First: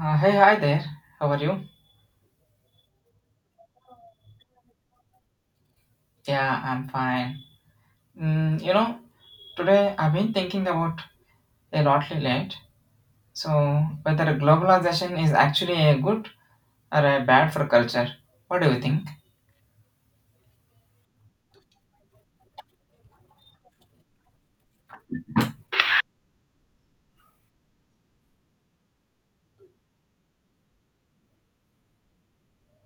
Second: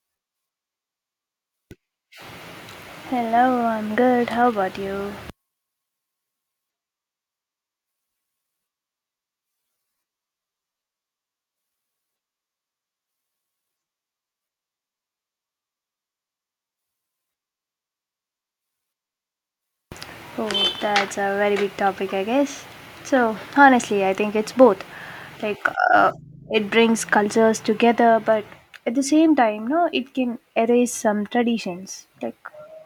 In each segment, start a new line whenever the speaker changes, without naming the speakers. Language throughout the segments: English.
Hey, hi there. How are you?
Hello, I'm good. How about you?
Yeah, I'm fine. You know, today I've been thinking about a lot lately. Right? So, whether globalization is actually a good or a bad for culture. What do you think?
Oh, that's a very big topic, I guess. So, honestly, I think it's both. Like, uh, it brings cultures together, but at the same time, no, it can erase some traditions. Like,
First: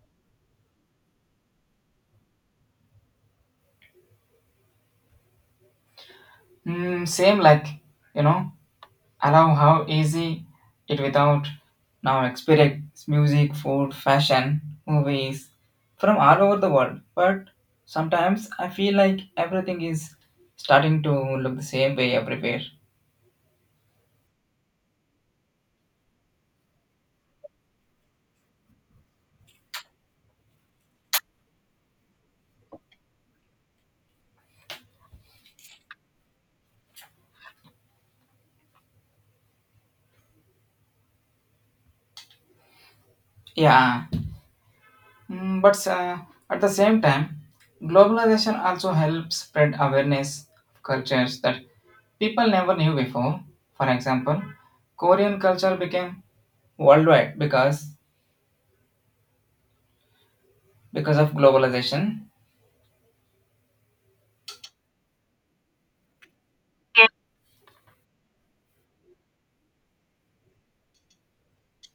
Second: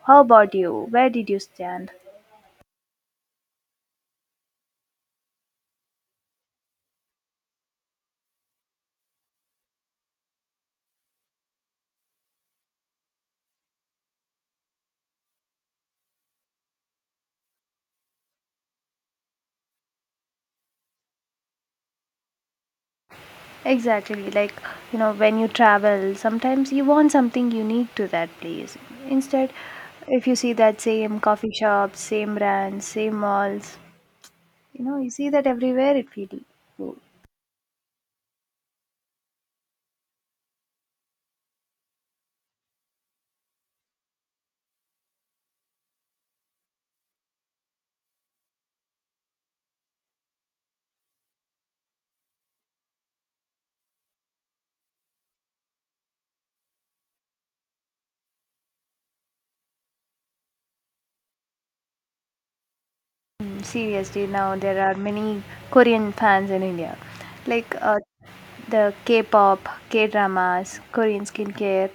how about you? Where did you stand?
Mm, same like, you know, allow how easy it without now experience music, food, fashion, movies from all over the world. But sometimes I feel like everything is starting to look the same way everywhere.
Exactly. Like, you know, when you travel, sometimes you want something unique to that place. Instead, if you see that same coffee shop, same brands, same malls, you know, you see that everywhere, it feel,
Yeah. Mm, but at the same time, globalization also helps spread awareness of cultures that people never knew before. For example, Korean culture became worldwide because of globalization.
mm, seriously, now there are many Korean fans in India. Like uh, the K-pop, K-dramas, Korean skincare,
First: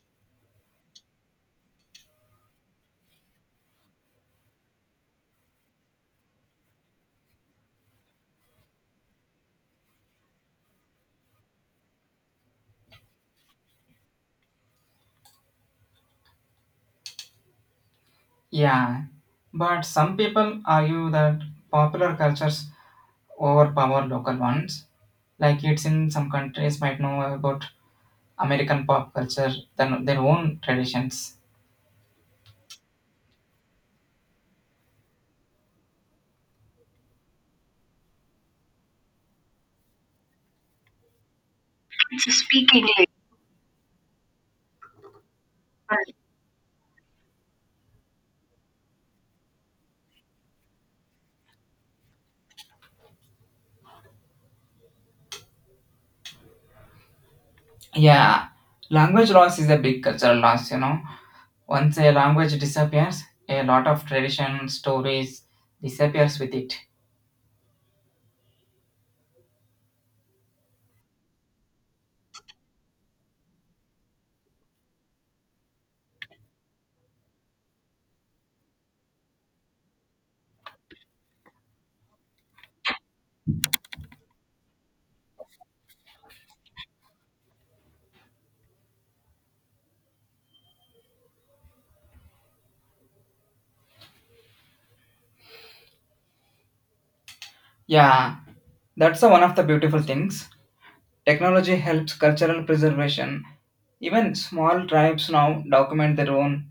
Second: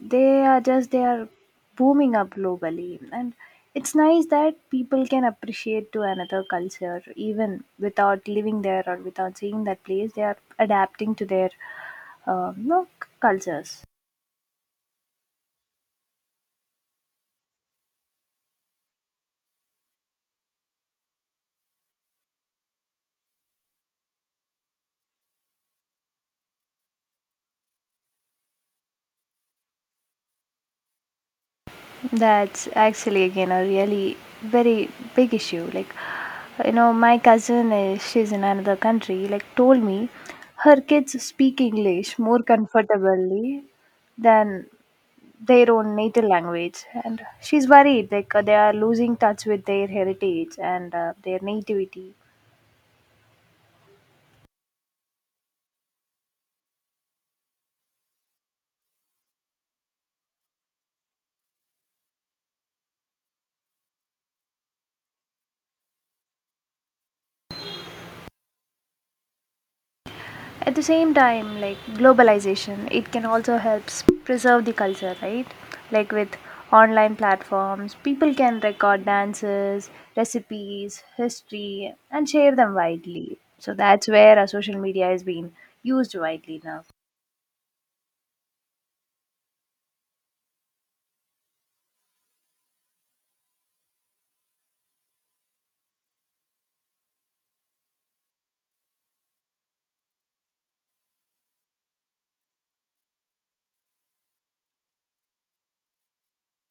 they are booming up globally, and it's nice that people can appreciate to another culture even without living there or without seeing that place. They are adapting to their cultures.
Yeah, but some people argue that popular cultures overpower local ones. Like it's in some countries might know about American pop culture than their own traditions.
That's actually again a really very big issue. Like, you know, my cousin is she's in another country. Like, told me her kids speak English more
Speak English.
comfortably than their own native language, and she's worried they are losing touch with their heritage and their nativity.
Yeah, language loss is a big cultural loss, you know. Once a language disappears, a lot of tradition stories disappears with it.
At the same time, like globalization, it can also helps preserve the culture, right? Like with online platforms, people can record dances, recipes, history, and share them widely. So that's where our social media is being used widely now.
Yeah, that's the one of the beautiful things. Technology helps cultural preservation. Even small tribes now document their own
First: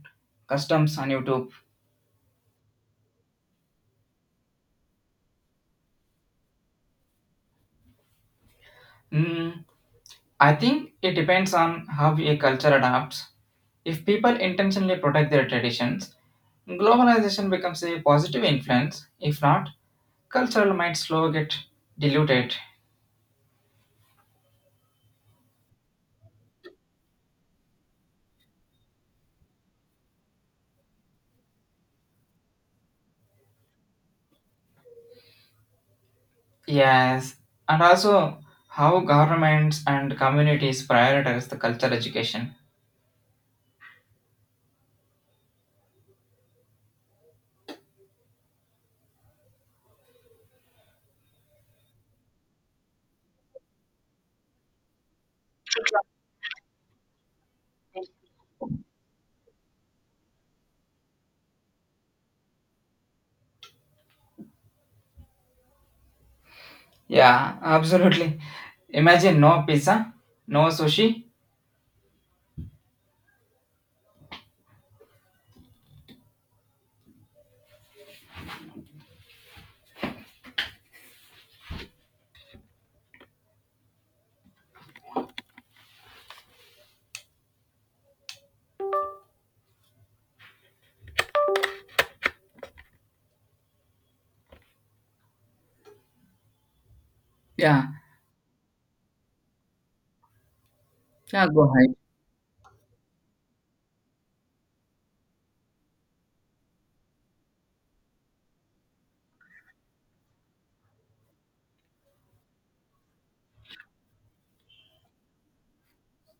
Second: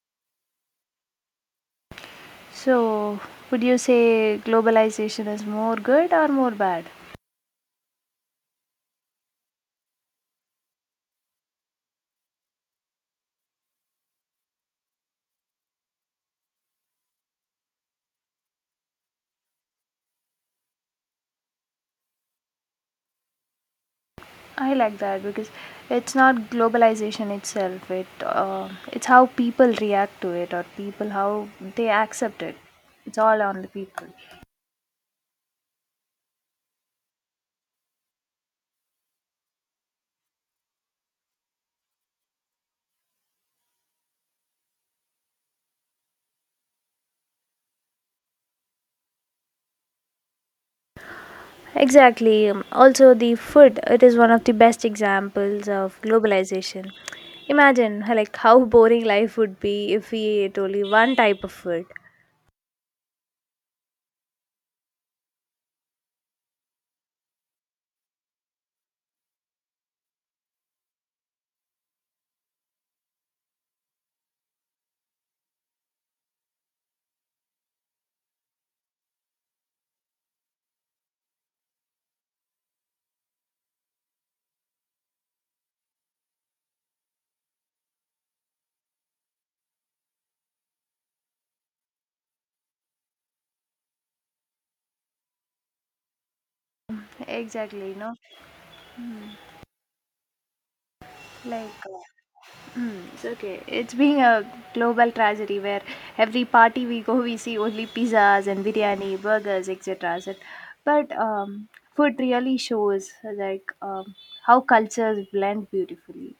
customs on YouTube.
So, would you say globalization is more good or more bad?
Mm, I think it depends on how a culture adapts. If people intentionally protect their traditions, globalization becomes a positive influence. If not, cultural might slow get diluted.
I like that because it's not globalization itself. It's how people react to it or people how they accept it. It's all on the people.
Yes, and also how governments and communities prioritize the cultural education.
Exactly. Also, the food, it is one of the best examples of globalization. Imagine how boring life would be if we ate only one type of food.
Yeah, absolutely. Imagine no pizza, no sushi. Yeah,
Exactly, you know,
yeah, go
like
ahead.
uh, it's okay. It's being a global tragedy where every party we go, we see only pizzas and biryani, burgers, etc. But food really shows like um, how cultures blend beautifully.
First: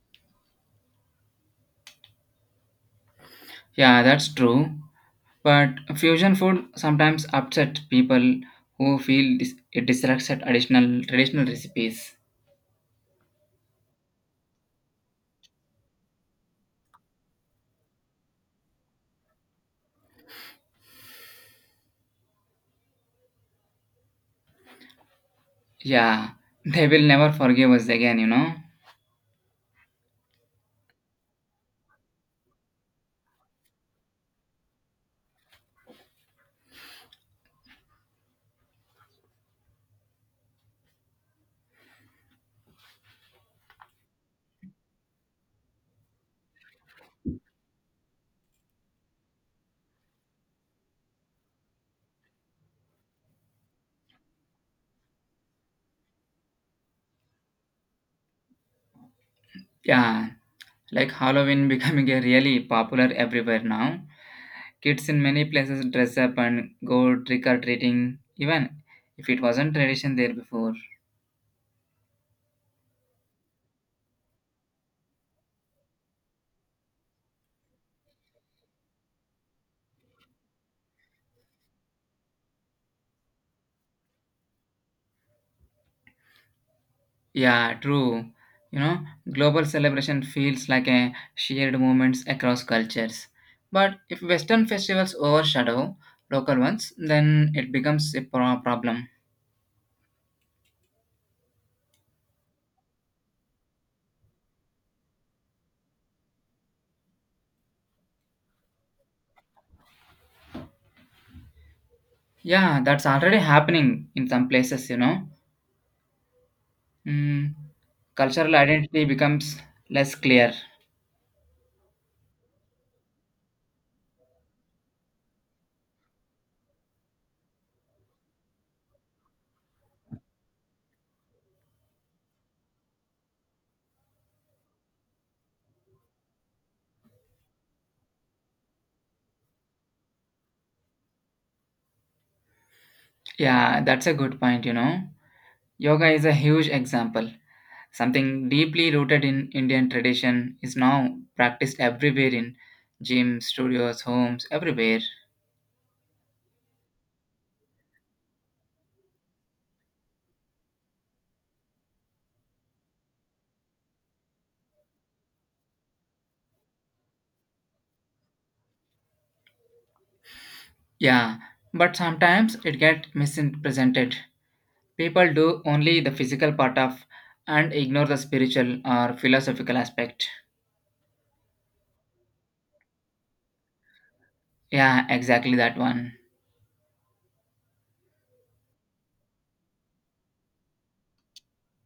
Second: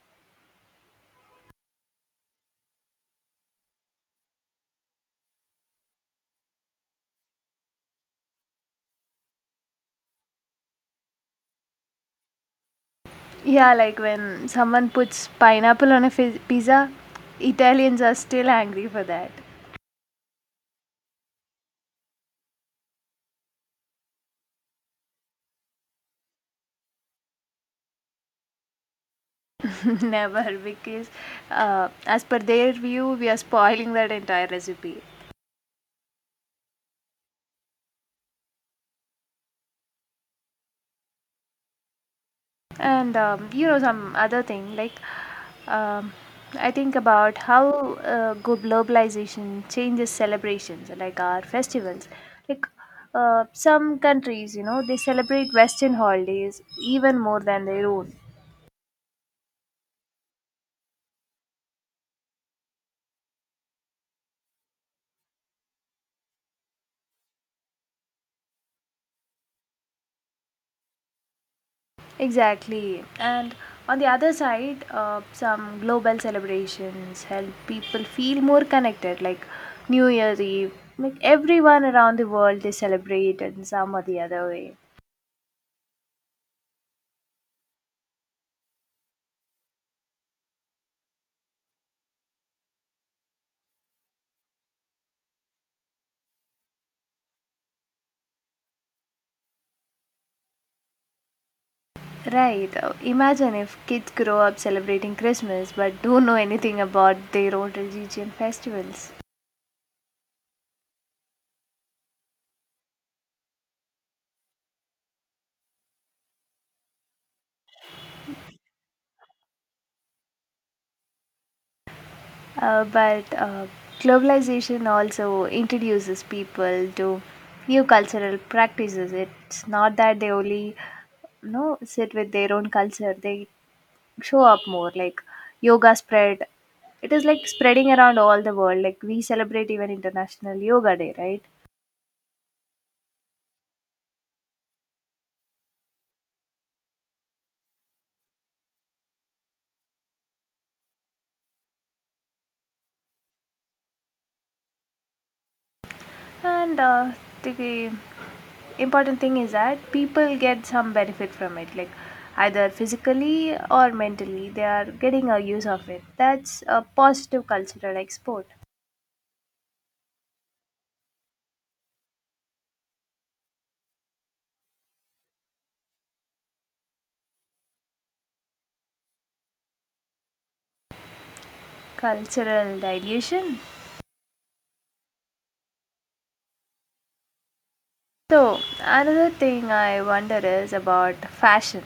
Yeah, that's true. But fusion food sometimes upset people who feel dis- it distracts at additional traditional recipes.
Yeah, like when someone puts pineapple on a pizza, Italians are still angry for that.
Yeah, they will never forgive us again, you know.
Never, because as per their view, we are spoiling that entire recipe. And you know, some other thing like um, I think about how globalization changes celebrations, like our festivals. Like some countries, you know, they celebrate Western holidays even more than their own.
Yeah, like Halloween becoming a really popular everywhere now. Kids in many places dress up and go trick or treating, even if it wasn't tradition there before.
Exactly. And on the other side, some global celebrations help people feel more connected, like New Year's Eve. Like everyone around the world, they celebrate in some or the other way.
Yeah, true. You know, global celebration feels like a shared movement across cultures. But if Western festivals overshadow local ones, then it becomes a pro- problem.
Right. Imagine if kids grow up celebrating Christmas but don't know anything about their own religion festivals.
Yeah, that's already happening in some places, you know. Mm, cultural identity becomes less clear.
But globalization also introduces people to new cultural practices. It's not that they only you know sit with their own culture. They show up more like yoga spread. It is like spreading around all the world. Like we celebrate even International Yoga Day, right?
Yeah, that's a good point, you know. Yoga is a huge example. Something deeply rooted in Indian tradition is now practiced everywhere in gyms, studios, homes, everywhere.
And the important thing is that people get some benefit from it, like either physically or mentally, they are getting a use of it. That's a positive cultural export.
Yeah, but sometimes it gets misrepresented. People do only the physical part of and ignore the spiritual or philosophical aspect.
Cultural dilution.
Yeah, exactly that one.
So, another thing I wonder is about fashion.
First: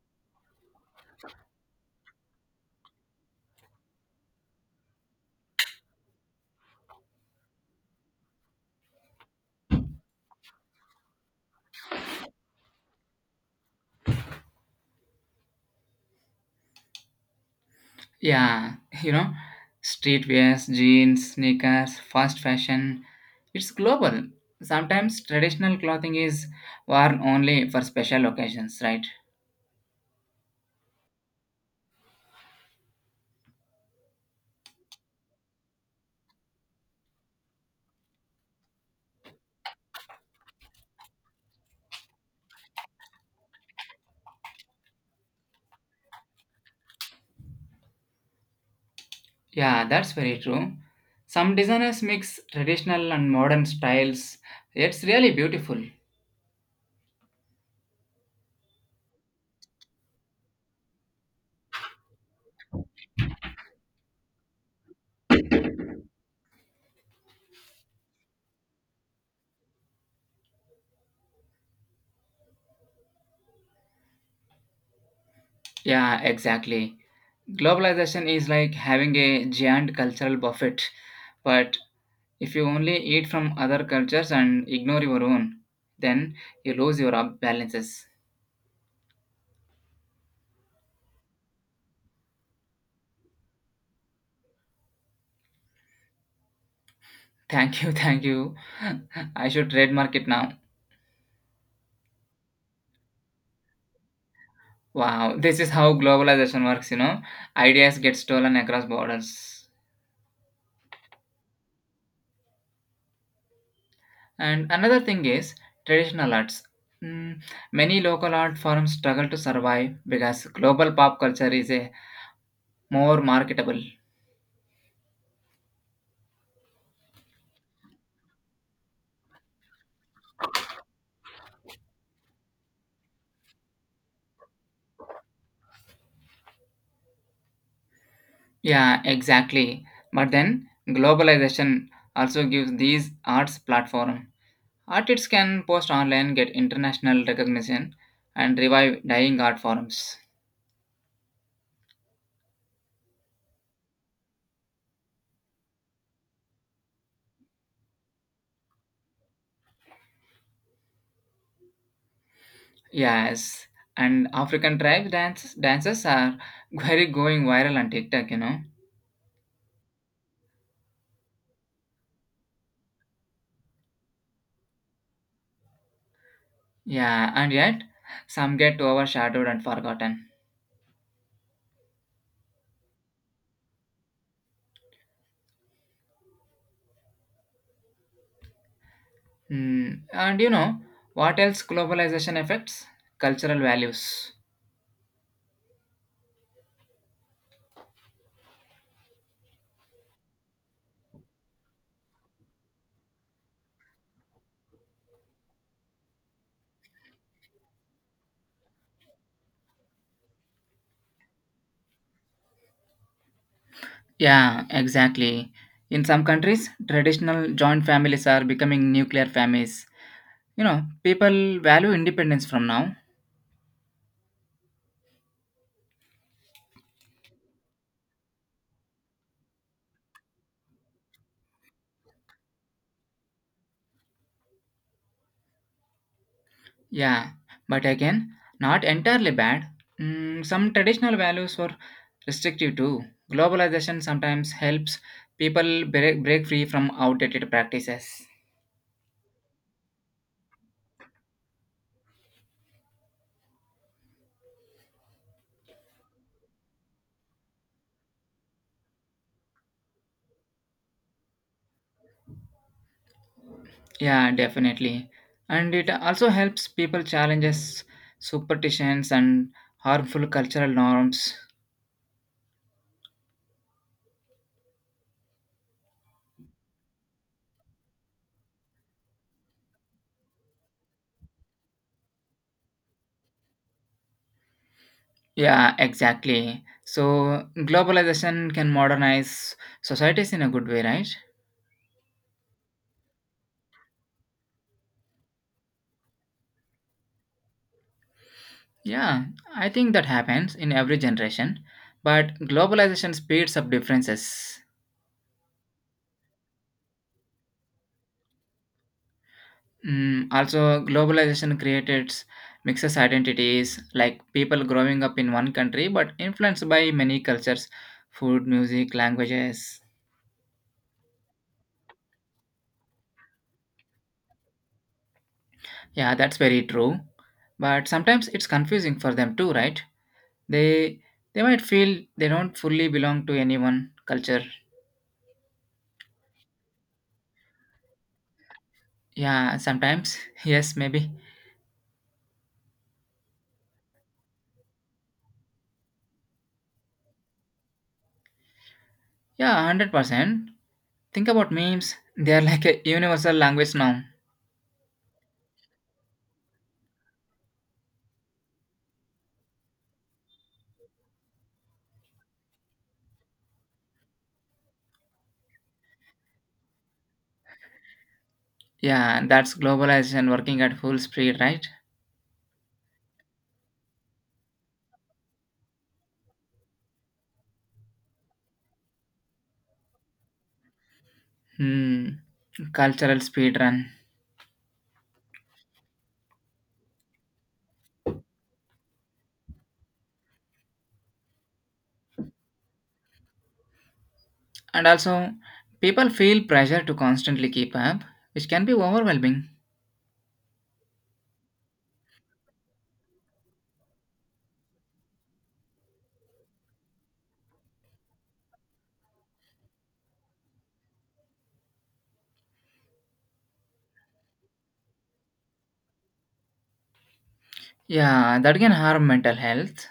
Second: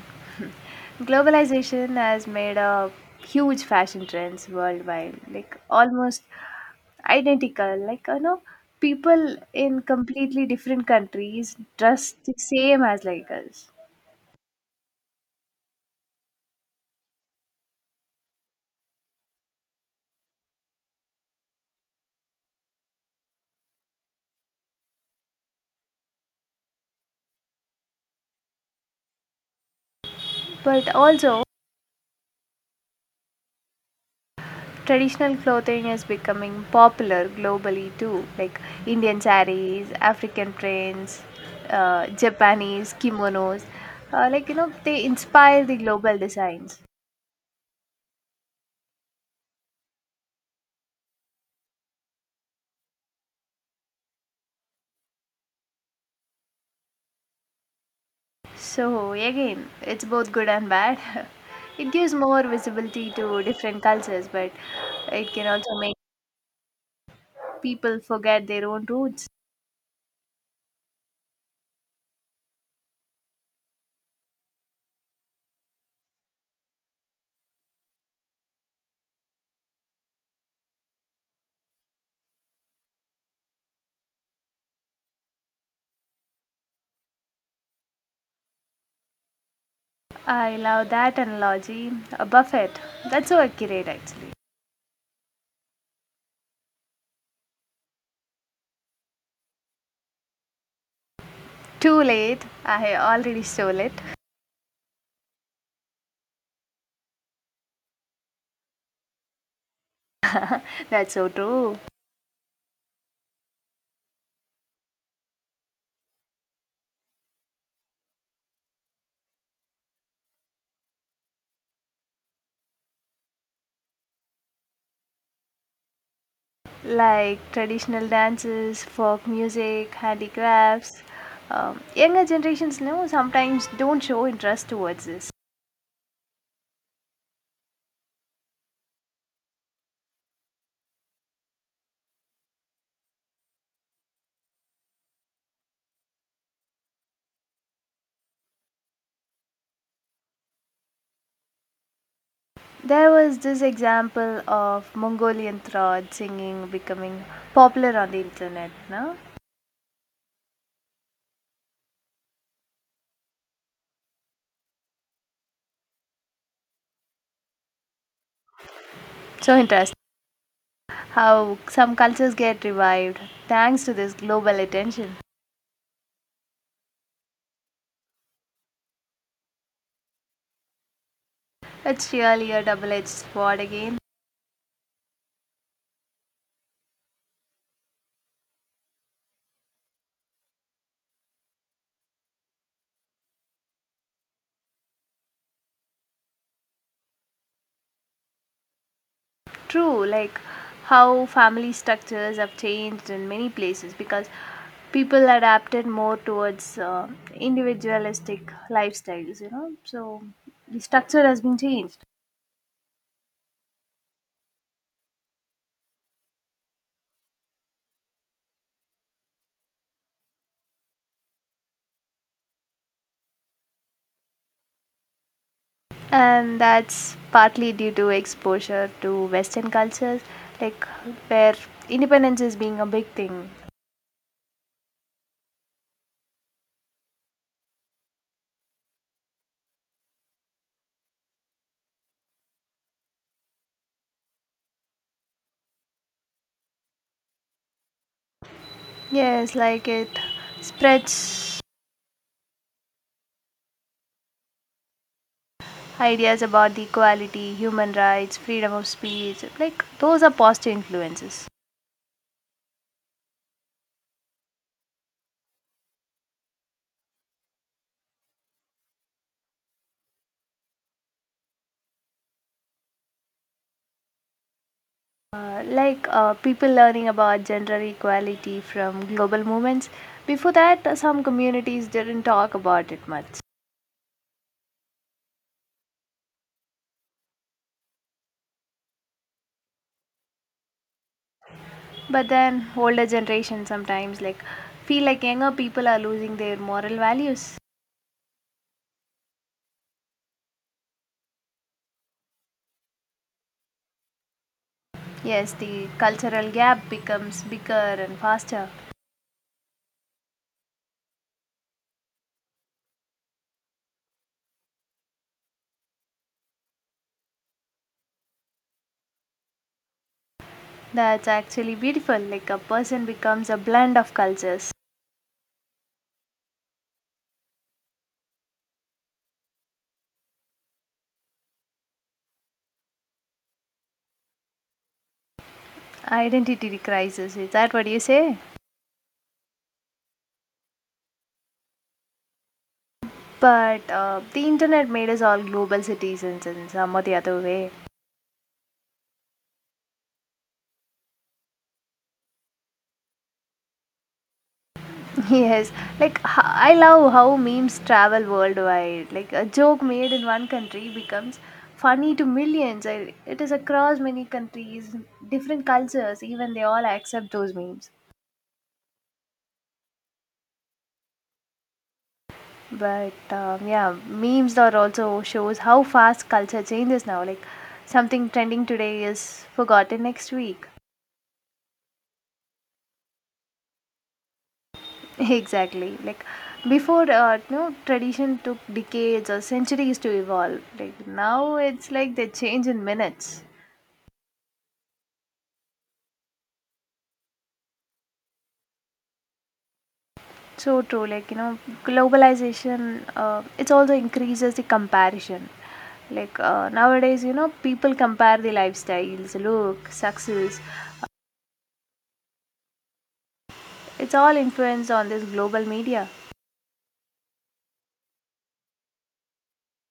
Globalization has made a huge fashion trends worldwide, like almost identical. Like, you know, people in completely different countries dress the same as like us.
Yeah, you know, streetwears, jeans, sneakers, fast fashion, it's global. Sometimes traditional clothing is worn only for special occasions, right?
But also, traditional clothing is becoming popular globally too, like Indian saris, African prints, Japanese kimonos. Like, you know, they inspire the global designs.
Yeah, that's very true. Some designers mix traditional and modern styles. It's really beautiful.
So, again, it's both good and bad. It gives more visibility to different cultures, but it can also make people forget their own roots.
Yeah, exactly. Globalization is like having a giant cultural buffet, but if you only eat from other cultures and ignore your own, then you lose your up- balances.
I love that analogy. A buffet. That's so accurate, actually.
Thank you, thank you. I should trademark it now.
Too late. I already stole it.
Wow, this is how globalization works, you know. Ideas get stolen across borders.
That's so true.
And another thing is traditional arts. Mm, many local art forms struggle to survive because global pop culture is a more marketable.
Like traditional dances, folk music, handicrafts. Younger generations now sometimes don't show interest towards this.
Yeah, exactly. But then globalization also gives these arts platform. Artists can post online, get international recognition, and revive dying art forms.
There was this example of Mongolian throat singing becoming popular on the internet. No?
Yes, and African tribe dances are very going viral on TikTok, you know.
So interesting how some cultures get revived thanks to this global attention.
Yeah, and yet some get overshadowed and forgotten.
It's really a double edged sword again.
Hmm. And you know what else globalization affects? Cultural values.
True, like how family structures have changed in many places because people adapted more towards individualistic lifestyles, you know. So the structure has been changed,
Yeah, exactly. In some countries, traditional joint families are becoming nuclear families. You know, people value independence from now.
and that's partly due to exposure to Western cultures, like where independence is being a big thing.
Yeah, but again, not entirely bad. Mm, some traditional values were restrictive too. Globalization sometimes helps people break free from outdated practices.
Yes, like it spreads ideas about the equality, human rights, freedom of speech. Like those are positive influences.
Yeah, definitely. And it also helps people challenges superstitions and harmful cultural norms.
People learning about gender equality from global movements. Before that, some communities didn't talk about it much.
Yeah, exactly. So globalization can modernize societies in a good way, right?
But then, older generation sometimes like feel like younger people are losing their moral values.
Yeah, I think that happens in every generation, but globalization speeds up differences.
Yes, the cultural gap becomes bigger and faster.
Mm, also, globalization created mixes identities, like people growing up in one country but influenced by many cultures, food, music, languages.
That's actually beautiful. Like a person becomes a blend of cultures.
Yeah, that's very true. But sometimes it's confusing for them too, right? They they might feel they don't fully belong to any one culture.
Identity crisis. Is that what you say?
Yeah, sometimes. Yes, maybe.
But the internet made us all global citizens in some or the other way.
Yeah, 100%. Think about memes. They are like a universal language now.
Yes, like I love how memes travel worldwide. Like a joke made in one country becomes funny to millions. It is across many countries, different cultures, even they all accept those memes.
Yeah, that's globalization working at full speed, right?
But yeah, memes are also shows how fast culture changes now. Like something trending today is forgotten next week.
Hmm. Cultural speed run.
Exactly. Like before, you know, tradition took decades or centuries to evolve. Like now, it's like they change in minutes.
And also, people feel pressure to constantly keep up, which can be overwhelming.
So true, like you know, globalization, it also increases the comparison. Nowadays, you know, people compare the lifestyles, look, success. It's all influenced on this global media.
Yeah, that can harm mental health.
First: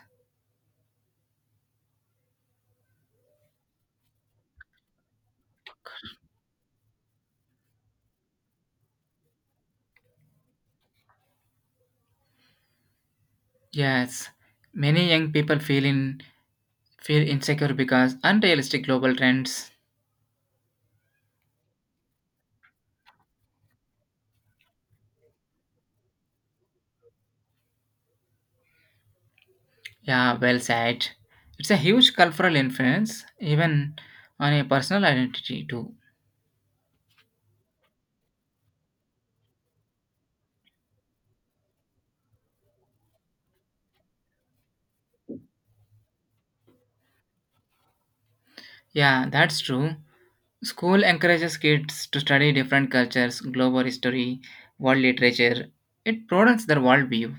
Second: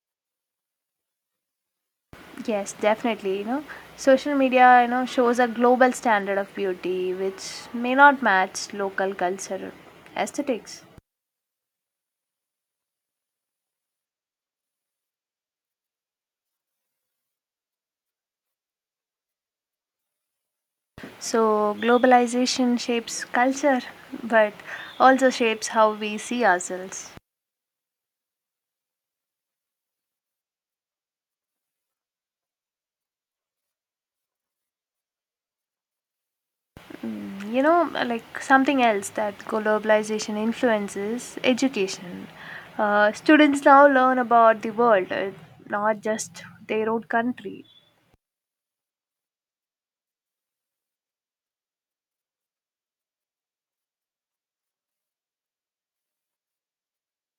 Yes, definitely, you know, social media, you know, shows a global standard of beauty which may not match local culture aesthetics.
Yes, many young people feel insecure because unrealistic global trends.
So globalization shapes culture, but also shapes how we see ourselves.
Yeah, well said. It's a huge cultural influence, even on a personal identity too.
Mm, you know, like something else that globalization influences education. Students now learn about the world, not just their own country.
Yeah, that's true. School encourages kids to study different cultures, global history, world literature. It broadens their worldview.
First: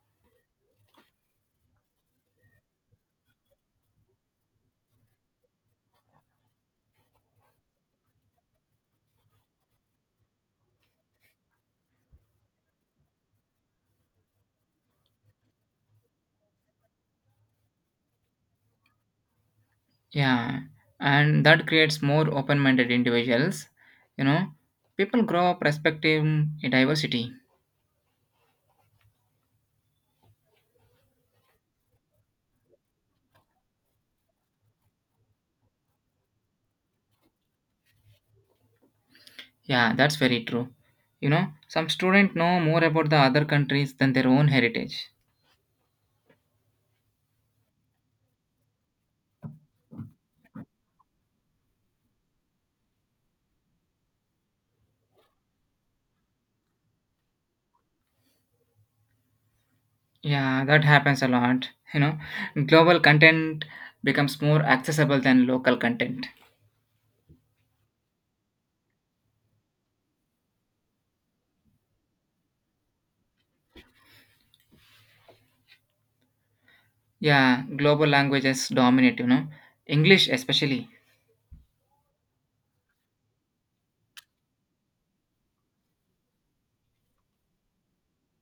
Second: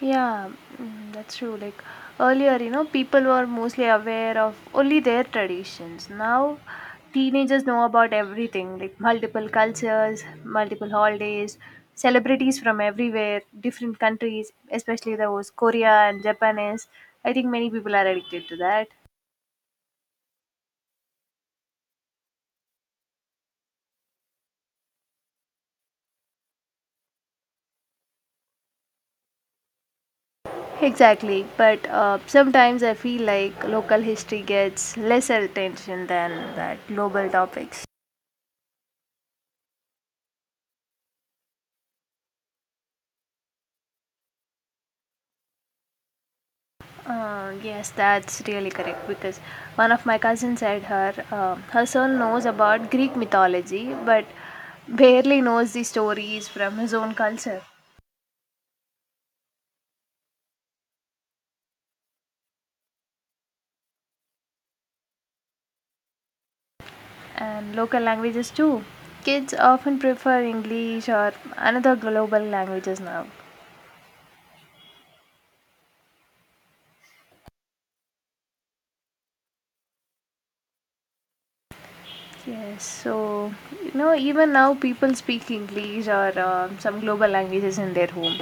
Yeah, mm, that's true. Like earlier, you know, people were mostly aware of only their traditions. Now, teenagers know about everything like multiple cultures, multiple holidays, celebrities from everywhere, different countries, especially those Korea and Japanese. I think many people are addicted to that.
Yeah, and that creates more open minded individuals. You know, people grow up respecting diversity.
Exactly, but sometimes I feel like local history gets lesser attention than that global topics.
Yeah, that's very true. You know, some students know more about the other countries than their own heritage.
Yes, that's really correct because one of my cousins said her son knows about Greek mythology, but barely knows the stories from his own culture
Yeah, that happens a lot. You know, global content becomes more accessible than local content.
and local languages too. Kids often prefer English or another global languages now.
Yeah, global languages dominate, you know, English especially.
Yes, so you know, even now people speak English or some global languages in their home.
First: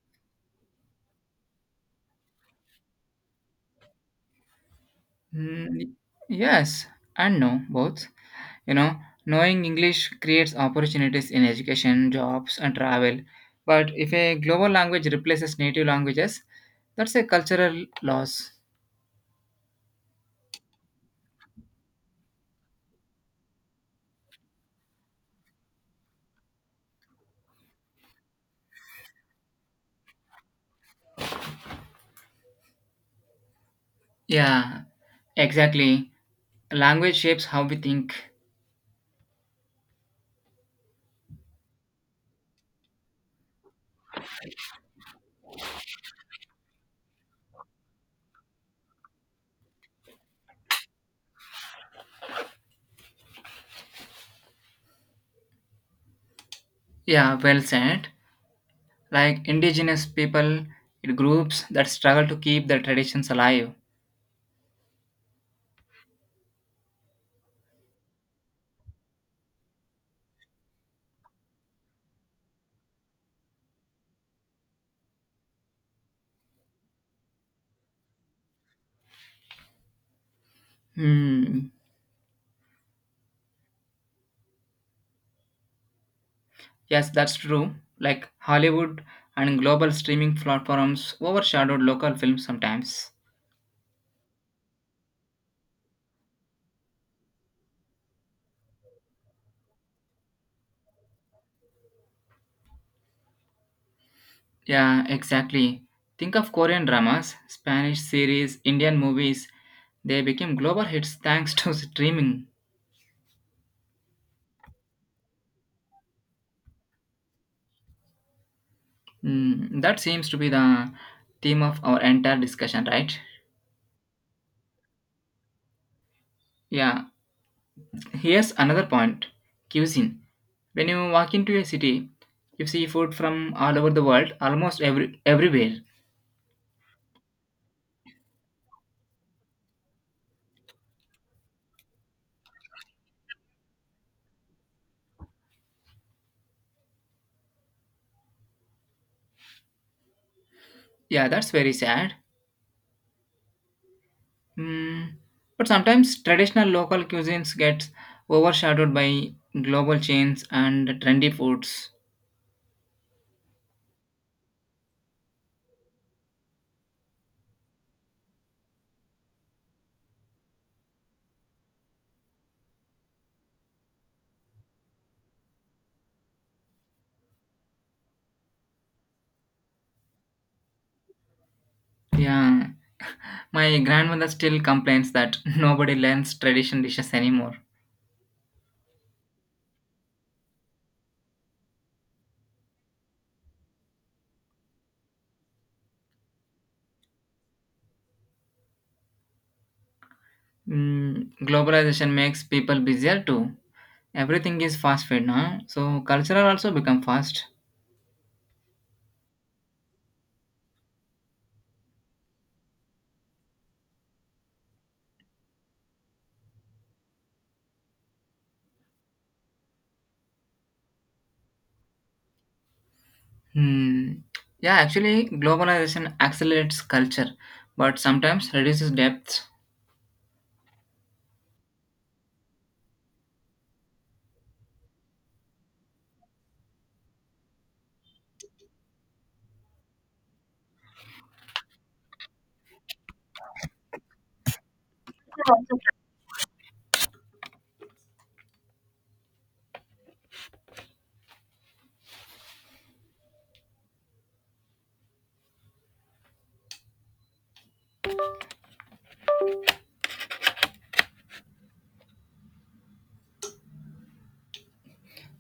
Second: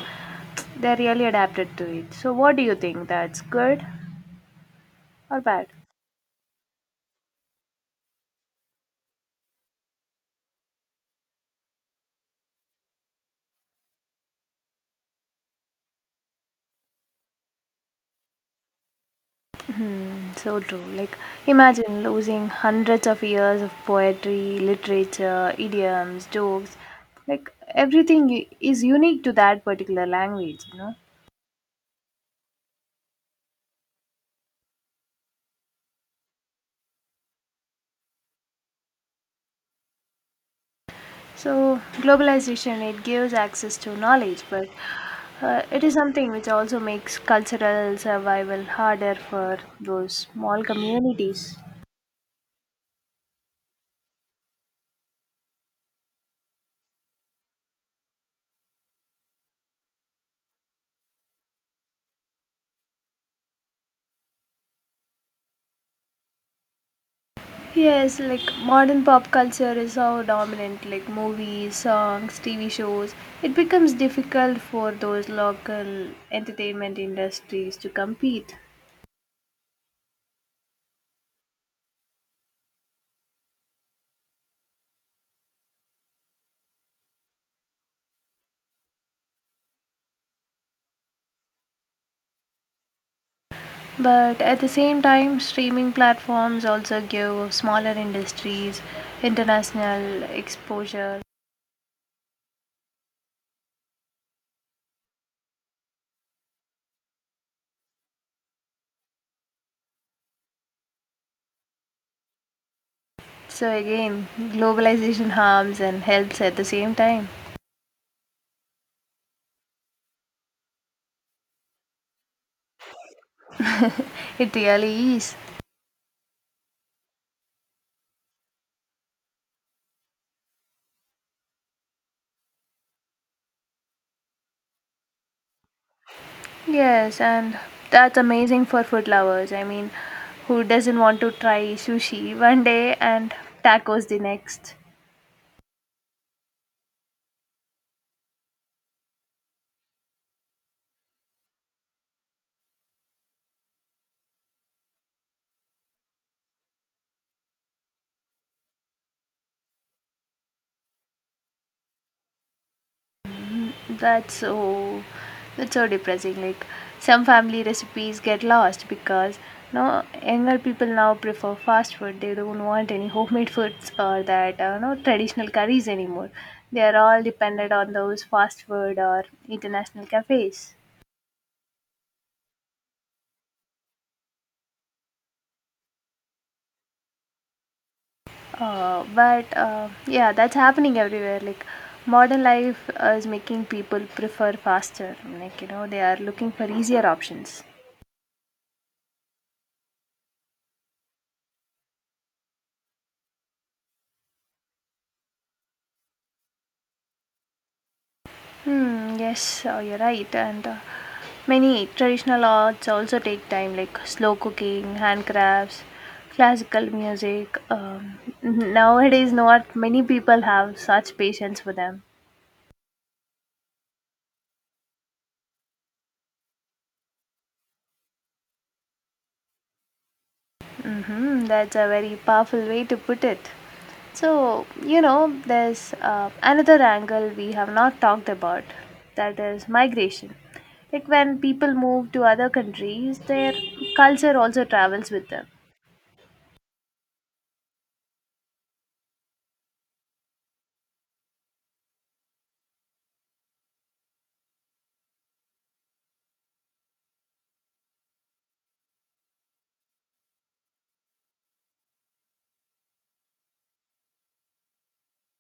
They're really adapted to it. So, what do you think? That's good or bad?
Mm, yes and no, both. You know, knowing English creates opportunities in education, jobs, and travel. But if a global language replaces native languages, that's a cultural loss.
Mm, so true. Like, imagine losing hundreds of years of poetry, literature, idioms, jokes. Like, everything is unique to that particular language, you know?
Yeah, exactly. Language shapes how we think.
So globalization it gives access to knowledge, but it is something which also makes cultural survival harder for those small communities.
Yeah, well said. Like indigenous people, it groups that struggle to keep their traditions alive.
Yes, like modern pop culture is so dominant, like movies, songs, TV shows. It becomes difficult for those local entertainment industries to compete.
Hmm. Yes, that's true. Like Hollywood and global streaming platforms overshadowed local films sometimes.
But at the same time, streaming platforms also give smaller industries international exposure.
Yeah, exactly. Think of Korean dramas, Spanish series, Indian movies. They became global hits thanks to streaming.
So again, globalization harms and helps at the same time.
Mm, that seems to be the theme of our entire discussion, right?
It really is.
Yeah. Here's another point cuisine. When you walk into a city, you see food from all over the world, almost everywhere.
Yes, and that's amazing for food lovers. I mean, who doesn't want to try sushi one day and tacos the next?
Yeah, that's very sad. Mm, but sometimes traditional local cuisines gets overshadowed by global chains and trendy foods.
That's so that's so depressing. Like some family recipes get lost because no younger people now prefer fast food. They don't want any homemade foods or that no traditional curries anymore. They are all dependent on those fast food or international cafes.
Yeah, my grandmother still complains that nobody learns traditional dishes anymore.
But Yeah, that's happening everywhere. Like modern life is making people prefer faster. Like you know they are looking for easier options.
Mm, globalization makes people busier too. Everything is fast food now, so cultural also become fast.
Hmm, yes, you're right. And many traditional arts also take time, like slow cooking, handcrafts, classical music. Nowadays, not many people have such patience for them.
Hmm. Yeah, actually, globalization accelerates culture, but sometimes reduces depth.
Mm-hmm, that's a very powerful way to put it. So, you know, there's another angle we have not talked about that is migration. Like when people move to other countries, their culture also travels with them.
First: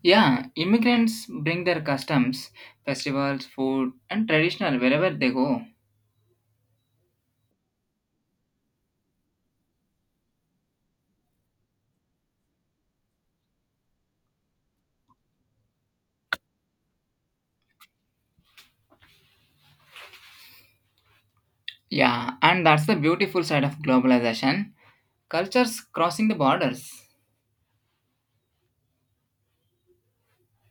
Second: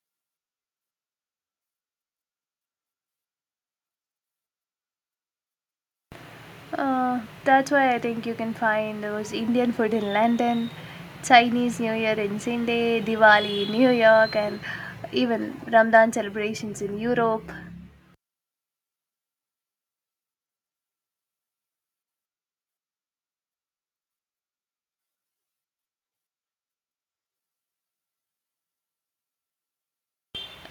Yeah, immigrants bring their customs, festivals, food, and traditional wherever they go.
That's why I think you can find those Indian food in London, Chinese New Year in Sydney, Diwali in New York, and even Ramadan celebrations in Europe.
Yeah, and that's the beautiful side of globalization. Cultures crossing the borders.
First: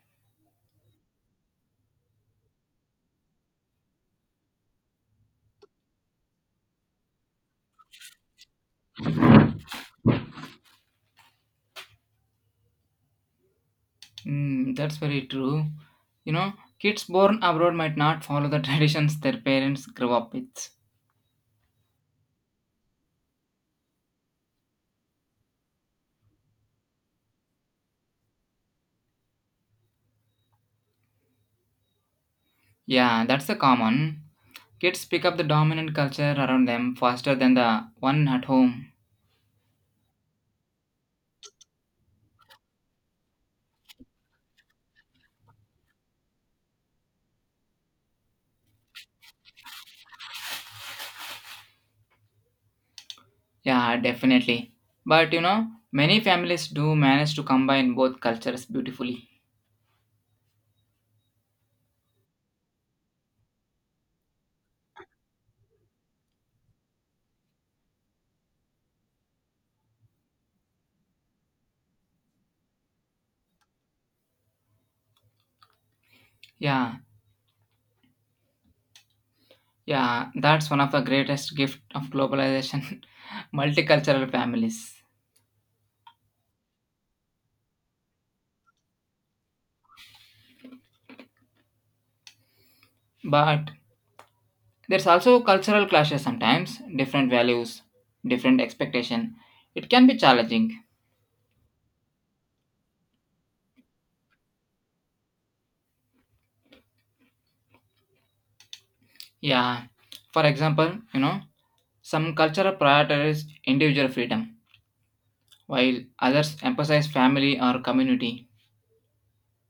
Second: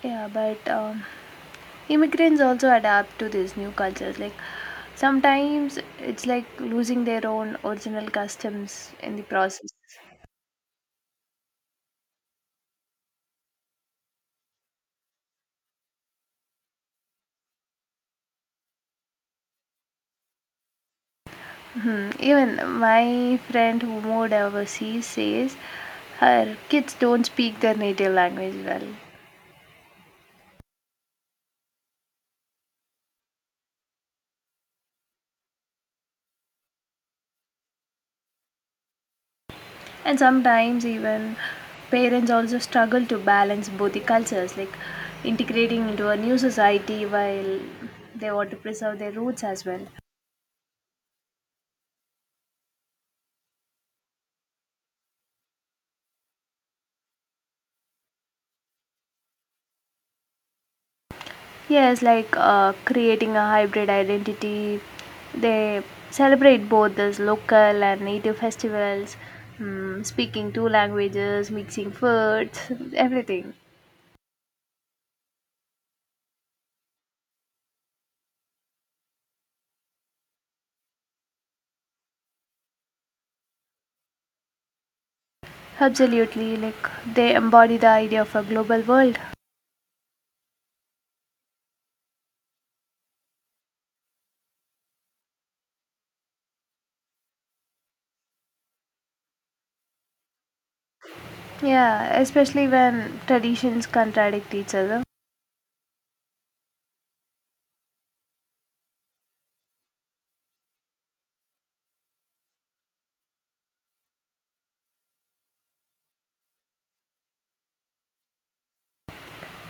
Yeah, but immigrants also adapt to these new cultures. Like sometimes it's like losing their own original customs in the process.
Mm, that's very true. You know, kids born abroad might not follow the traditions their parents grew up with.
Hmm. Even my friend who moved overseas says her kids don't speak their native language well.
Yeah, that's the common. Kids pick up the dominant culture around them faster than the one at home.
And sometimes even parents also struggle to balance both the cultures, like integrating into a new society while they want to preserve their roots as well.
Yeah, definitely. But you know, many families do manage to combine both cultures beautifully.
Yes, like creating a hybrid identity, they celebrate both these local and native festivals, speaking two languages, mixing foods, everything.
Yeah, yeah, that's one of the greatest gift of globalization, multicultural families.
Absolutely, like they embody the idea of a global world.
But there's also cultural clashes sometimes, different values, different expectation. It can be challenging.
Yeah, especially when traditions contradict each other.
Yeah. For example, you know, some cultural prioritize individual freedom, while others emphasize family or community.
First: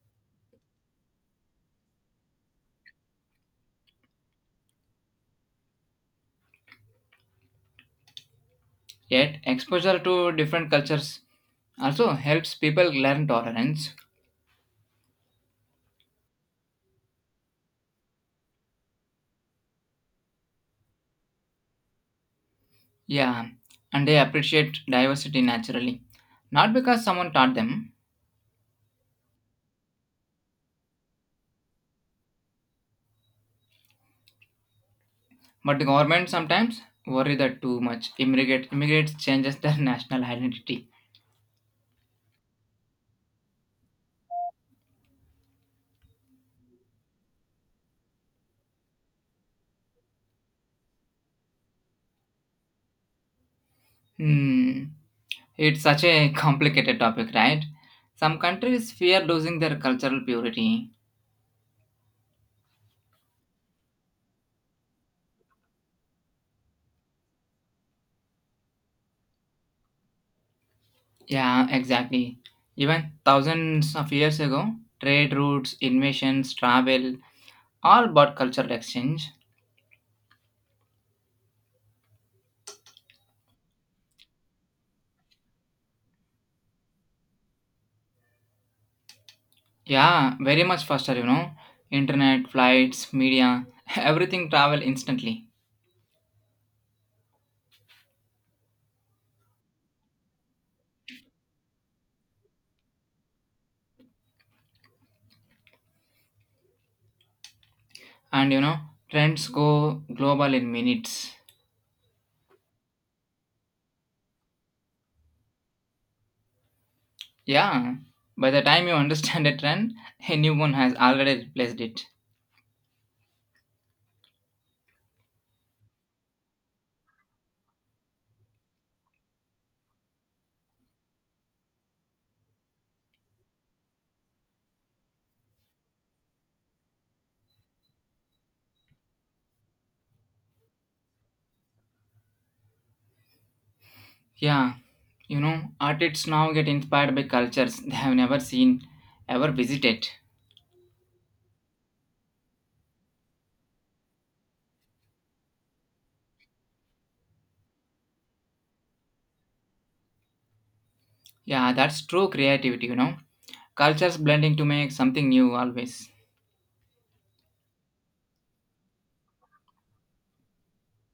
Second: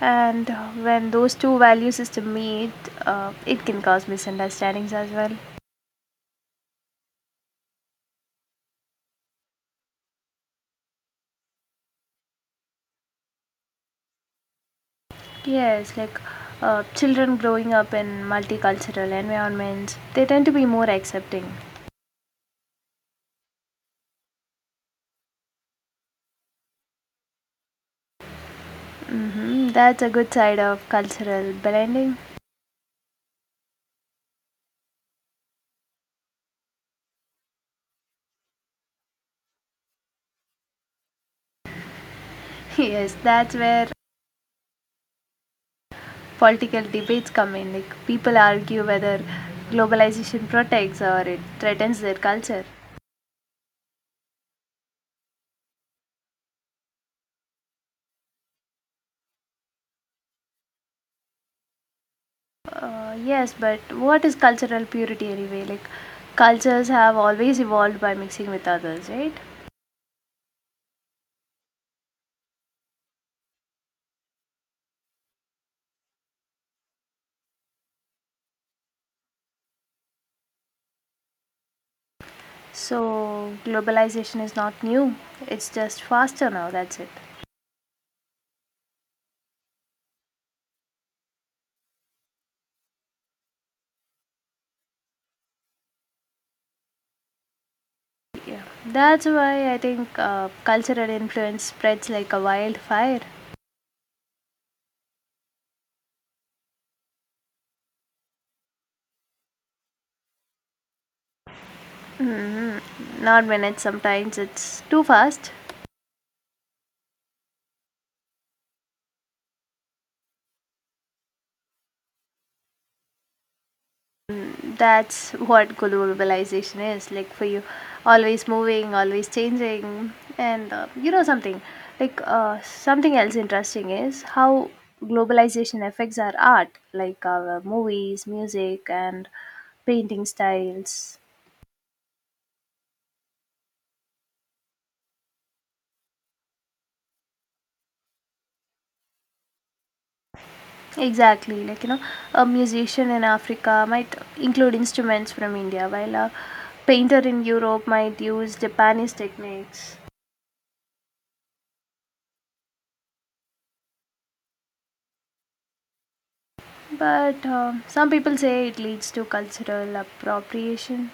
And when those two value system meet, it can cause misunderstandings as well.
Yet, exposure to different cultures also helps people learn tolerance.
Yes, like children growing up in multicultural environments, they tend to be more accepting.
Yeah, and they appreciate diversity naturally. Not because someone taught them,
Hmm. That's a good side of cultural blending.
but the government sometimes worry that too much immigrate immigrants changes their national identity.
Yes, that's where political debates come in. Like, people argue whether globalization protects or it threatens their culture.
Hmm, it's such a complicated topic, right? Some countries fear losing their cultural purity.
Yes, but what is cultural purity anyway? Like, cultures have always evolved by mixing with others, right?
Yeah, exactly. Even thousands of years ago, trade routes, invasions, travel, all about cultural exchange.
So, globalization is not new, it's just faster now, that's it.
Yeah, very much faster, you know. Internet, flights, media, everything travel instantly.
Yeah, that's why I think cultural influence spreads like a wildfire.
And you know, trends go global in minutes.
Not when it's, sometimes it's too fast.
Yeah, by the time you understand a trend, a new one has already replaced it.
That's what globalization is like for you. Always moving, always changing. And you know something, like something else interesting is how globalization affects our art, like our movies, music, and painting styles.
Yeah, you know, artists now get inspired by cultures they have never seen, ever visited.
Exactly, like you know, a musician in Africa might include instruments from India, while a painter in Europe might use Japanese techniques.
Yeah, that's true creativity, you know. Cultures blending to make something new always.
But some people say it leads to cultural appropriation,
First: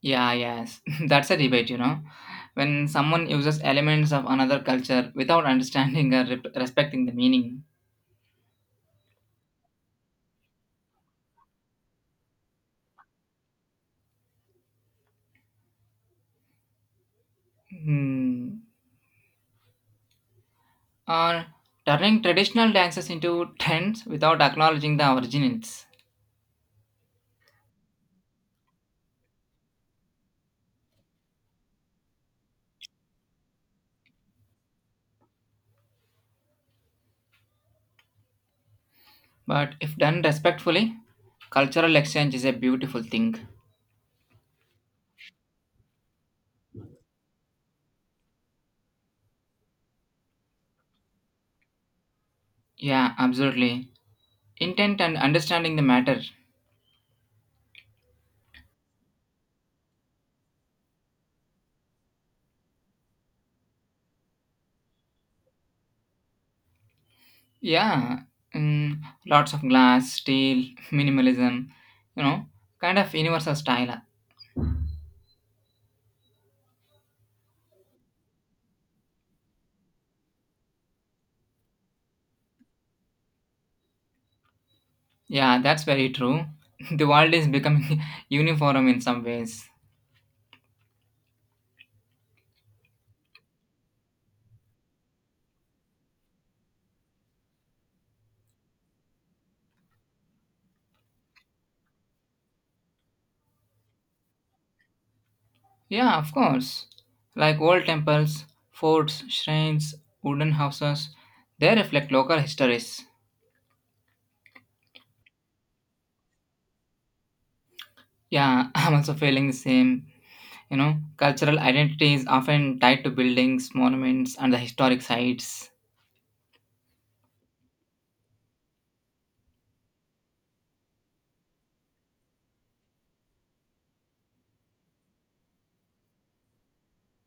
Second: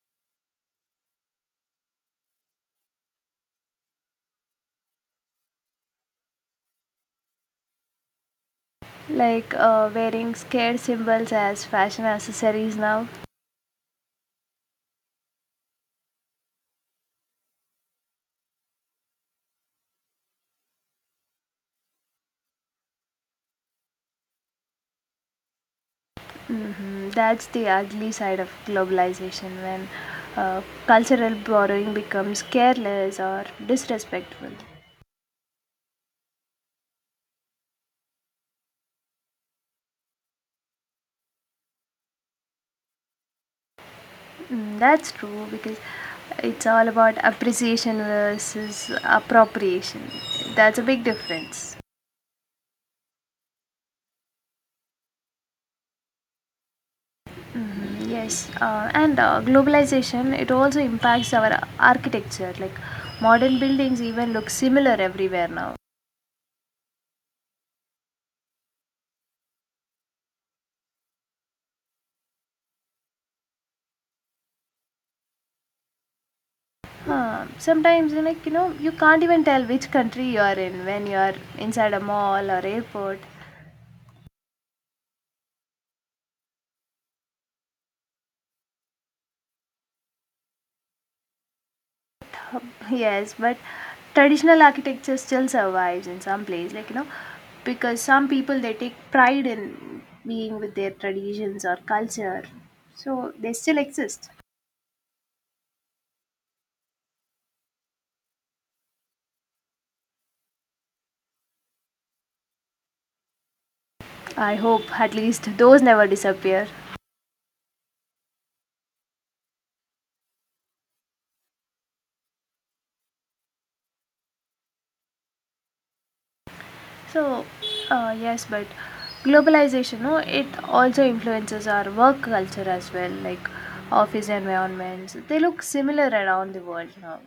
Yeah, yes. That's a debate, you know. When someone uses elements of another culture without understanding or re- respecting the meaning.
like wearing scared symbols as fashion accessories now.
Hmm. Or turning traditional dances into trends without acknowledging the origins.
Hmm. That's the ugly side of globalization when uh, cultural borrowing becomes careless or disrespectful.
But if done respectfully, cultural exchange is a beautiful thing.
Mm, that's true because it's all about appreciation versus appropriation. That's a big difference.
Yeah, absolutely. Intent and understanding the matter.
Yes, and globalization, it also impacts our architecture. Like, modern buildings even look similar everywhere now.
Yeah. Mm, lots of glass, steel, minimalism, you know, kind of universal style.
Sometimes, like you know, you can't even tell which country you are in when you are inside a mall or airport.
Yeah, that's very true. The world is becoming uniform in some ways.
Yes, but traditional architecture still survives in some place. Like, you know, because some people, they take pride in being with their traditions or culture, so they still exist.
Yeah, of course. Like old temples, forts, shrines, wooden houses, they reflect local histories.
I hope at least those never disappear.
Yeah, I'm also feeling the same. You know, cultural identity is often tied to buildings, monuments, and the historic sites.
So, yes, but globalization, no, it also influences our work culture as well, like office environments. They look similar around the world now.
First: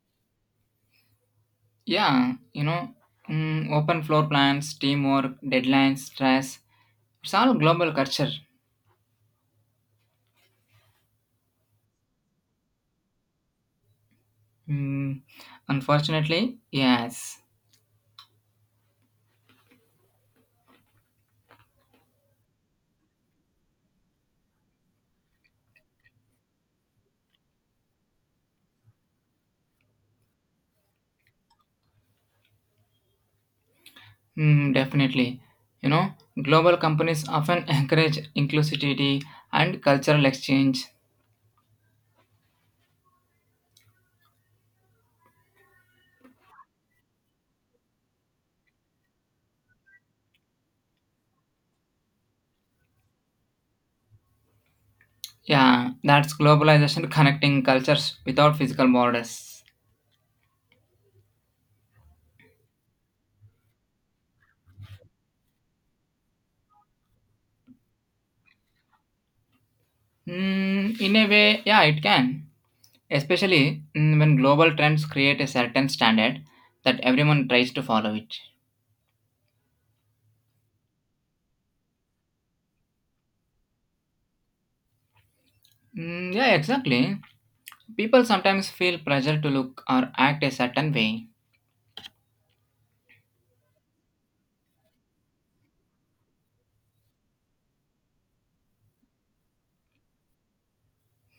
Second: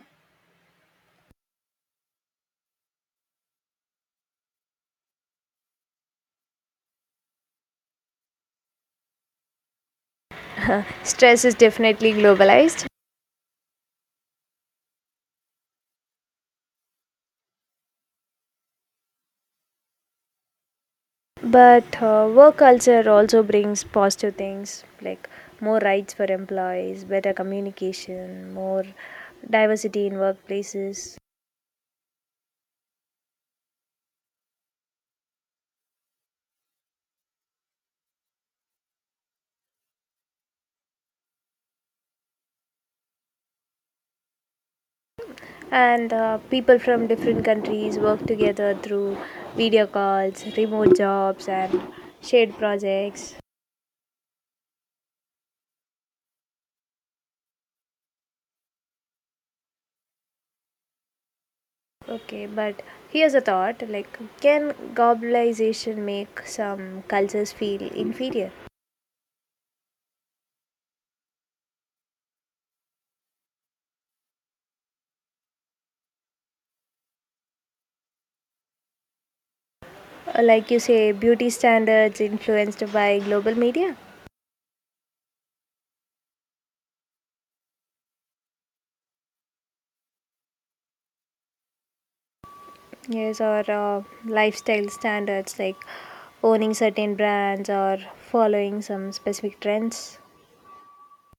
Yeah, you know, open floor plans, teamwork, deadlines, stress. It's all global culture.
Stress is definitely globalized,
Mm, unfortunately, yes.
but work culture also brings positive things, like more rights for employees, better communication, more diversity in workplaces.
Hmm, definitely. You know, global companies often encourage inclusivity and cultural exchange.
And people from different countries work together through video calls, remote jobs, and shared projects.
Yeah, that's globalization connecting cultures without physical borders.
Okay, but here's a thought, like can globalization make some cultures feel inferior?
Hmm, in a way, yeah, it can. Especially when global trends create a certain standard that everyone tries to follow it.
Like you say, beauty standards influenced by global media.
Yeah, exactly. People sometimes feel pressure to look or act a certain way.
Yes, or lifestyle standards, like owning certain brands or following some specific trends.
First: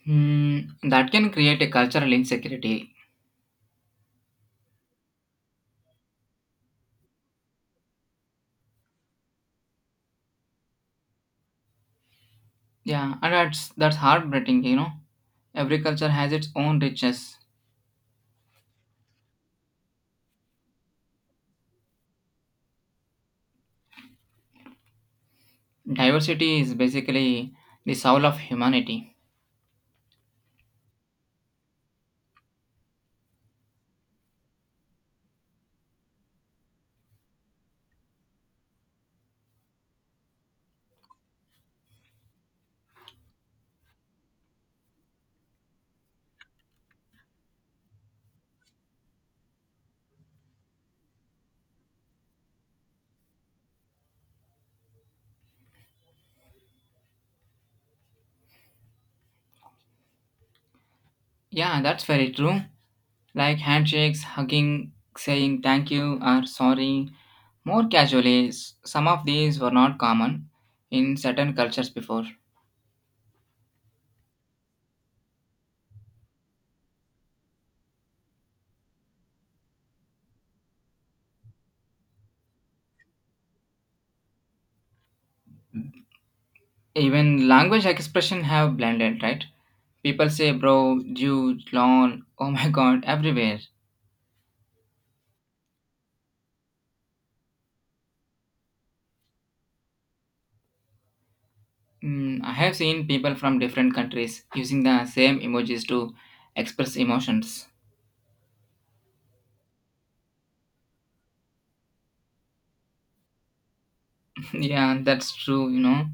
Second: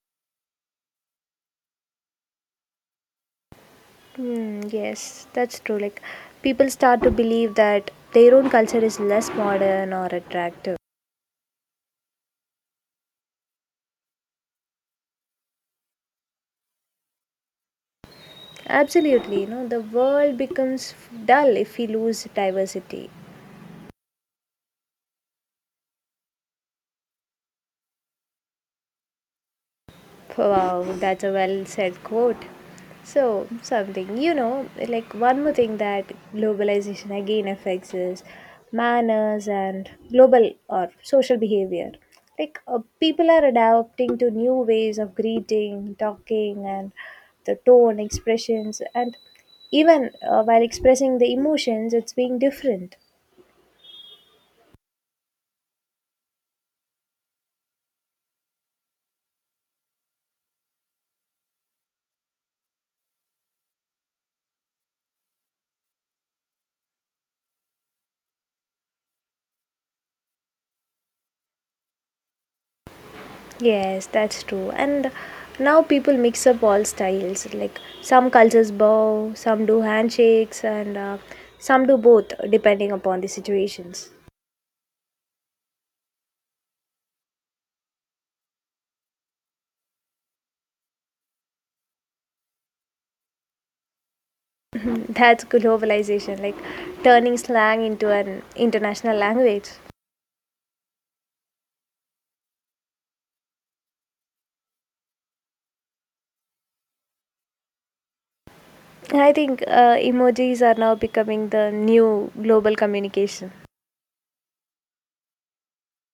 Hmm, that can create a cultural insecurity.
Hmm, yes, that's true. Like, people start to believe that their own culture is less modern or attractive.
Yeah, and that's heartbreaking, you know. Every culture has its own richness.
Absolutely, you know, the world becomes dull if we lose diversity.
Diversity is basically the soul of humanity.
Wow, that's a well said quote. So, something, you know, like one more thing that globalization again affects is manners and global or social behavior. Like, people are adapting to new ways of greeting, talking, and the tone, expressions, and even while expressing the emotions, it's being different.
Yeah, that's very true. Like handshakes, hugging, saying thank you or sorry. More casually, s- some of these were not common in certain cultures before.
Yes, that's true. And now people mix up all styles. Like, some cultures bow, some do handshakes, and some do both, depending upon the situations.
Even language expression have blended, right? People say bro, dude, lol, oh my god, everywhere.
That's globalization, like turning slang into an international language.
Mm, I have seen people from different countries using the same emojis to express emotions.
I think emojis are now becoming the new global communication.
Yeah, that's true, you know.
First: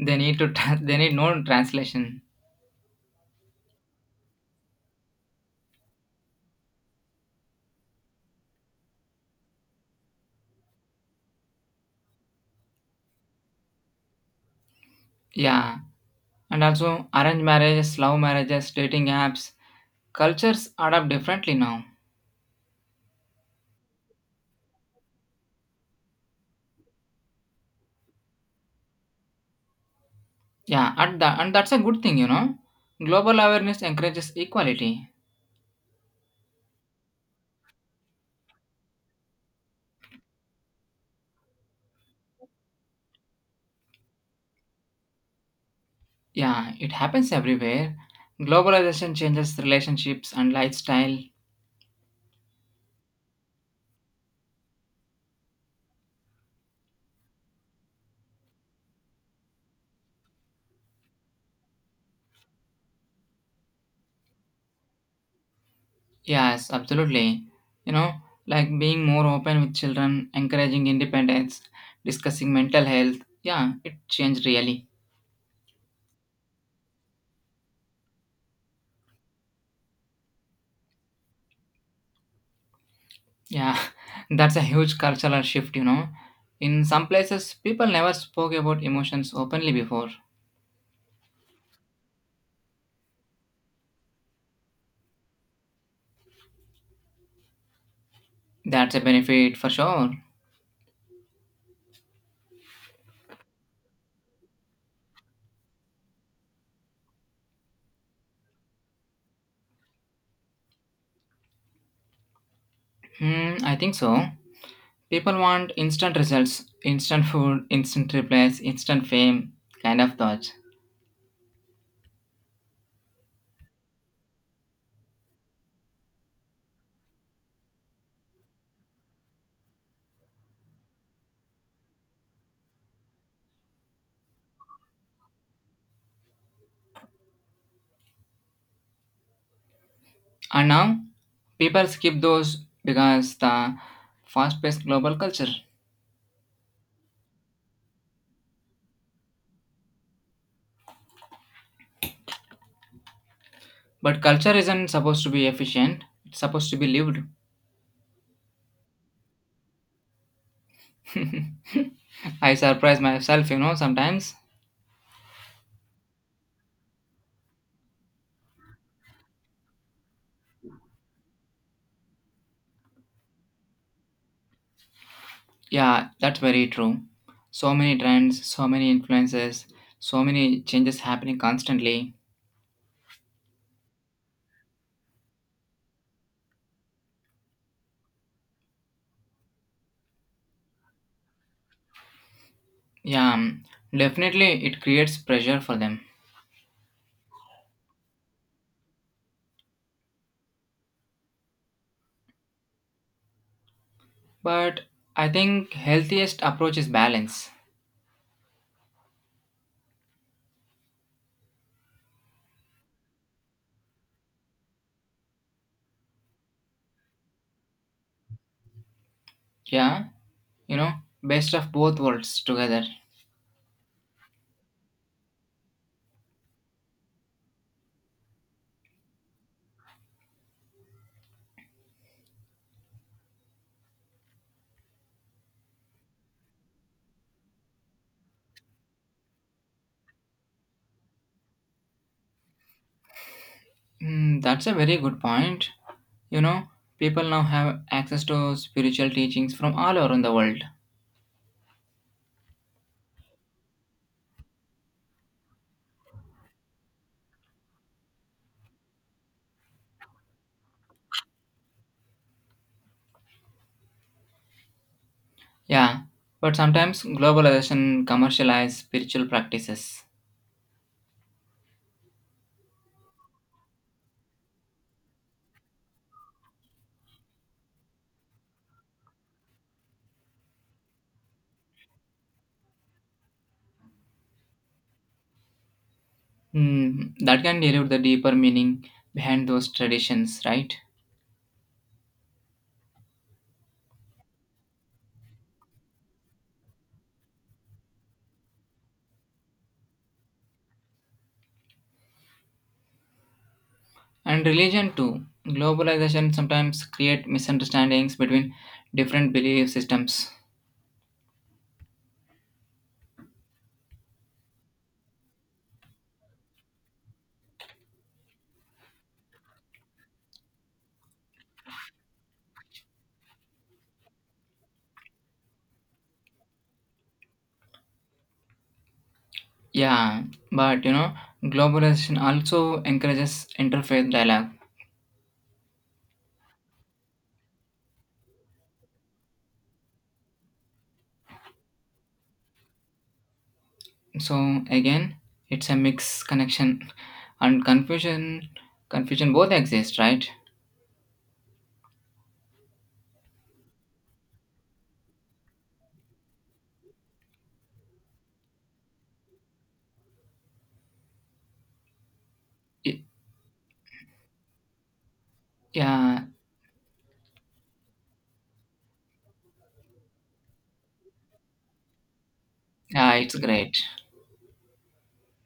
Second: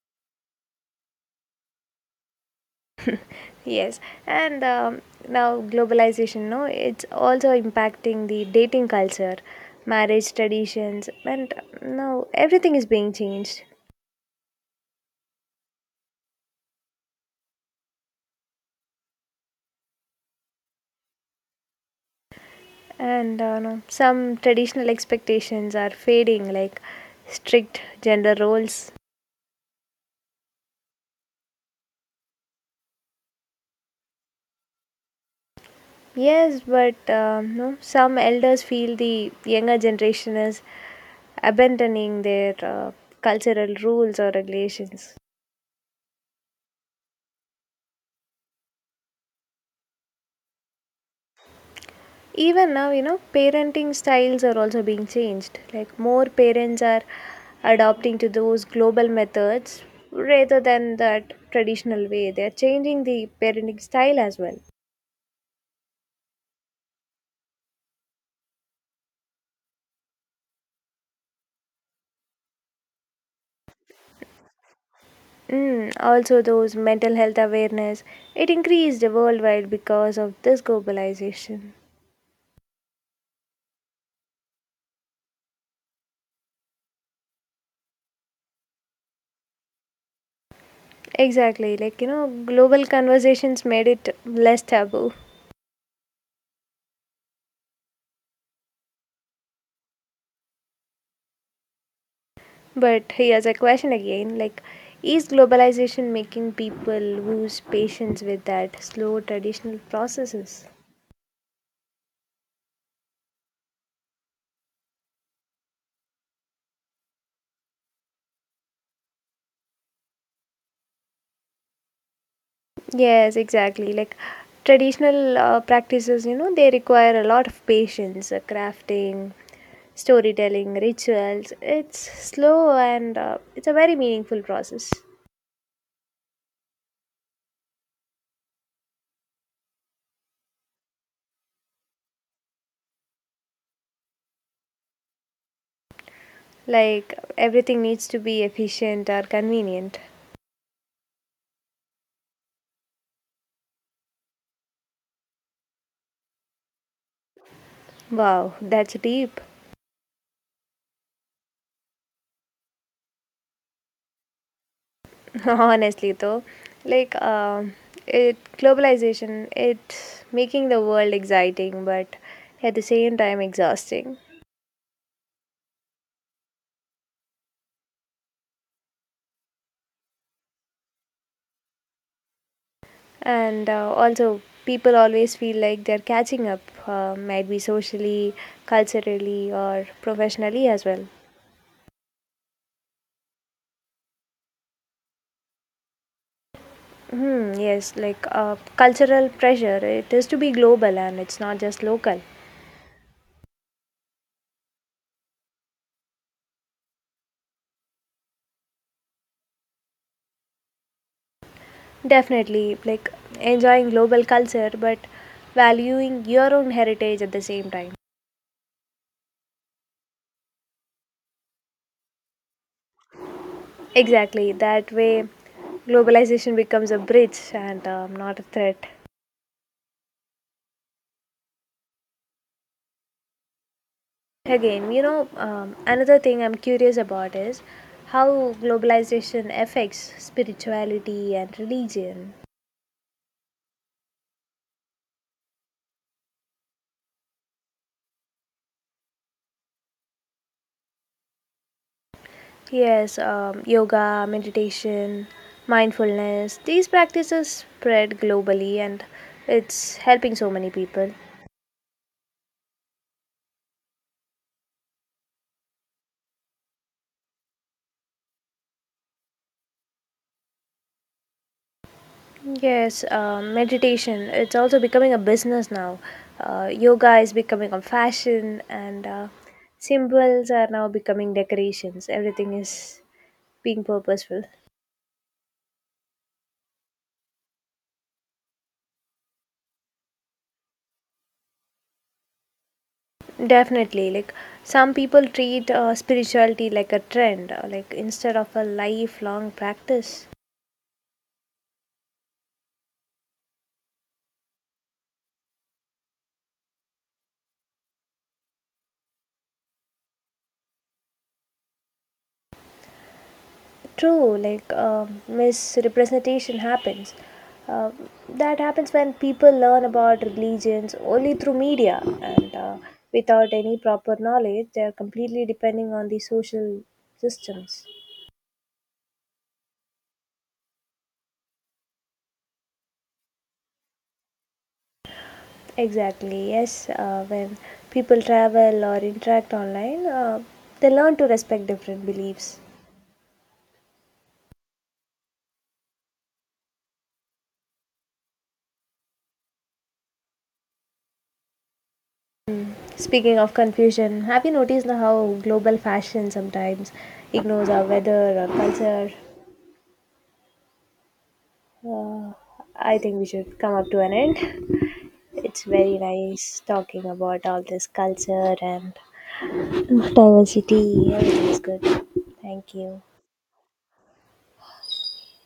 They need to tra- they need no translation.
Yes, and now globalization, no, it's also impacting the dating culture, marriage traditions, and now everything is being changed.
Yeah. And also arranged marriages, love marriages, dating apps, cultures adapt differently now.
And no, some traditional expectations are fading, like strict gender roles.
Yeah, and that's a good thing, you know. Global awareness encourages equality.
Yes, but no, some elders feel the younger generation is abandoning their cultural rules or regulations.
Yeah, it happens everywhere. Globalization changes relationships and lifestyle.
Even now, you know, parenting styles are also being changed. Like, more parents are adopting to those global methods rather than that traditional way. They are changing the parenting style as well.
Yes, absolutely. You know, like being more open with children, encouraging independence, discussing mental health. Yeah, it changed really.
Mm, also, those mental health awareness, it increased worldwide because of this globalization.
Yeah, that's a huge cultural shift, you know. In some places, people never spoke about emotions openly before.
Exactly, like you know, global conversations made it less taboo.
That's a benefit for sure.
But here's a question again, like is globalization making people lose patience with that slow traditional processes?
Hmm, I think so. People want instant results, instant food, instant replies, instant fame, kind of thoughts.
Yes, exactly. Like traditional practices, you know, they require a lot of patience, crafting, storytelling, rituals. It's slow, and it's a very meaningful process.
And now, people skip those because the fast-paced global culture.
Like everything needs to be efficient or convenient.
But culture isn't supposed to be efficient. It's supposed to be lived.
Wow, that's deep.
I surprise myself, you know, sometimes.
Honestly, though, like it globalization, it's making the world exciting, but at the same time exhausting.
Yeah, that's very true. So many trends, so many influences, so many changes happening constantly.
And also, people always feel like they're catching up, might be socially, culturally, or professionally as well.
Yeah, definitely it creates pressure for them.
Hmm, yes, like cultural pressure, it is to be global and it's not just local.
But I think healthiest approach is balance.
Definitely, like enjoying global culture, but valuing your own heritage at the same time.
Yeah, you know, best of both worlds together.
Exactly. That way, globalization becomes a bridge and not a threat. Again, you know, another thing I'm curious about is how globalization affects spirituality and religion.
Mm, that's a very good point. You know, people now have access to spiritual teachings from all around the world.
Yes, yoga, meditation, mindfulness, these practices spread globally and it's helping so many people.
Yeah, but sometimes globalization commercialize spiritual practices.
Yes, meditation, it's also becoming a business now. Yoga is becoming a fashion, and symbols are now becoming decorations. Everything is being purposeful.
Hmm, that can dilute the deeper meaning behind those traditions, right?
Definitely, like some people treat spirituality like a trend, like instead of a lifelong practice.
And religion too. Globalization sometimes create misunderstandings between different belief systems.
True, like misrepresentation happens. Uh, that happens when people learn about religions only through media, and without any proper knowledge, they are completely depending on the social systems.
Yeah, but you know, globalization also encourages interfaith dialogue.
Exactly, yes. When people travel or interact online, they learn to respect different beliefs.
So again, it's a mixed connection and confusion. Confusion both exist, right?
Speaking of confusion, have you noticed now how global fashion sometimes ignores our weather or culture? Uh, I
Y-
think we should come up to an end. It's very
yeah,
nice talking about all this culture and diversity. Everything is good. Thank you.
yeah, it's great.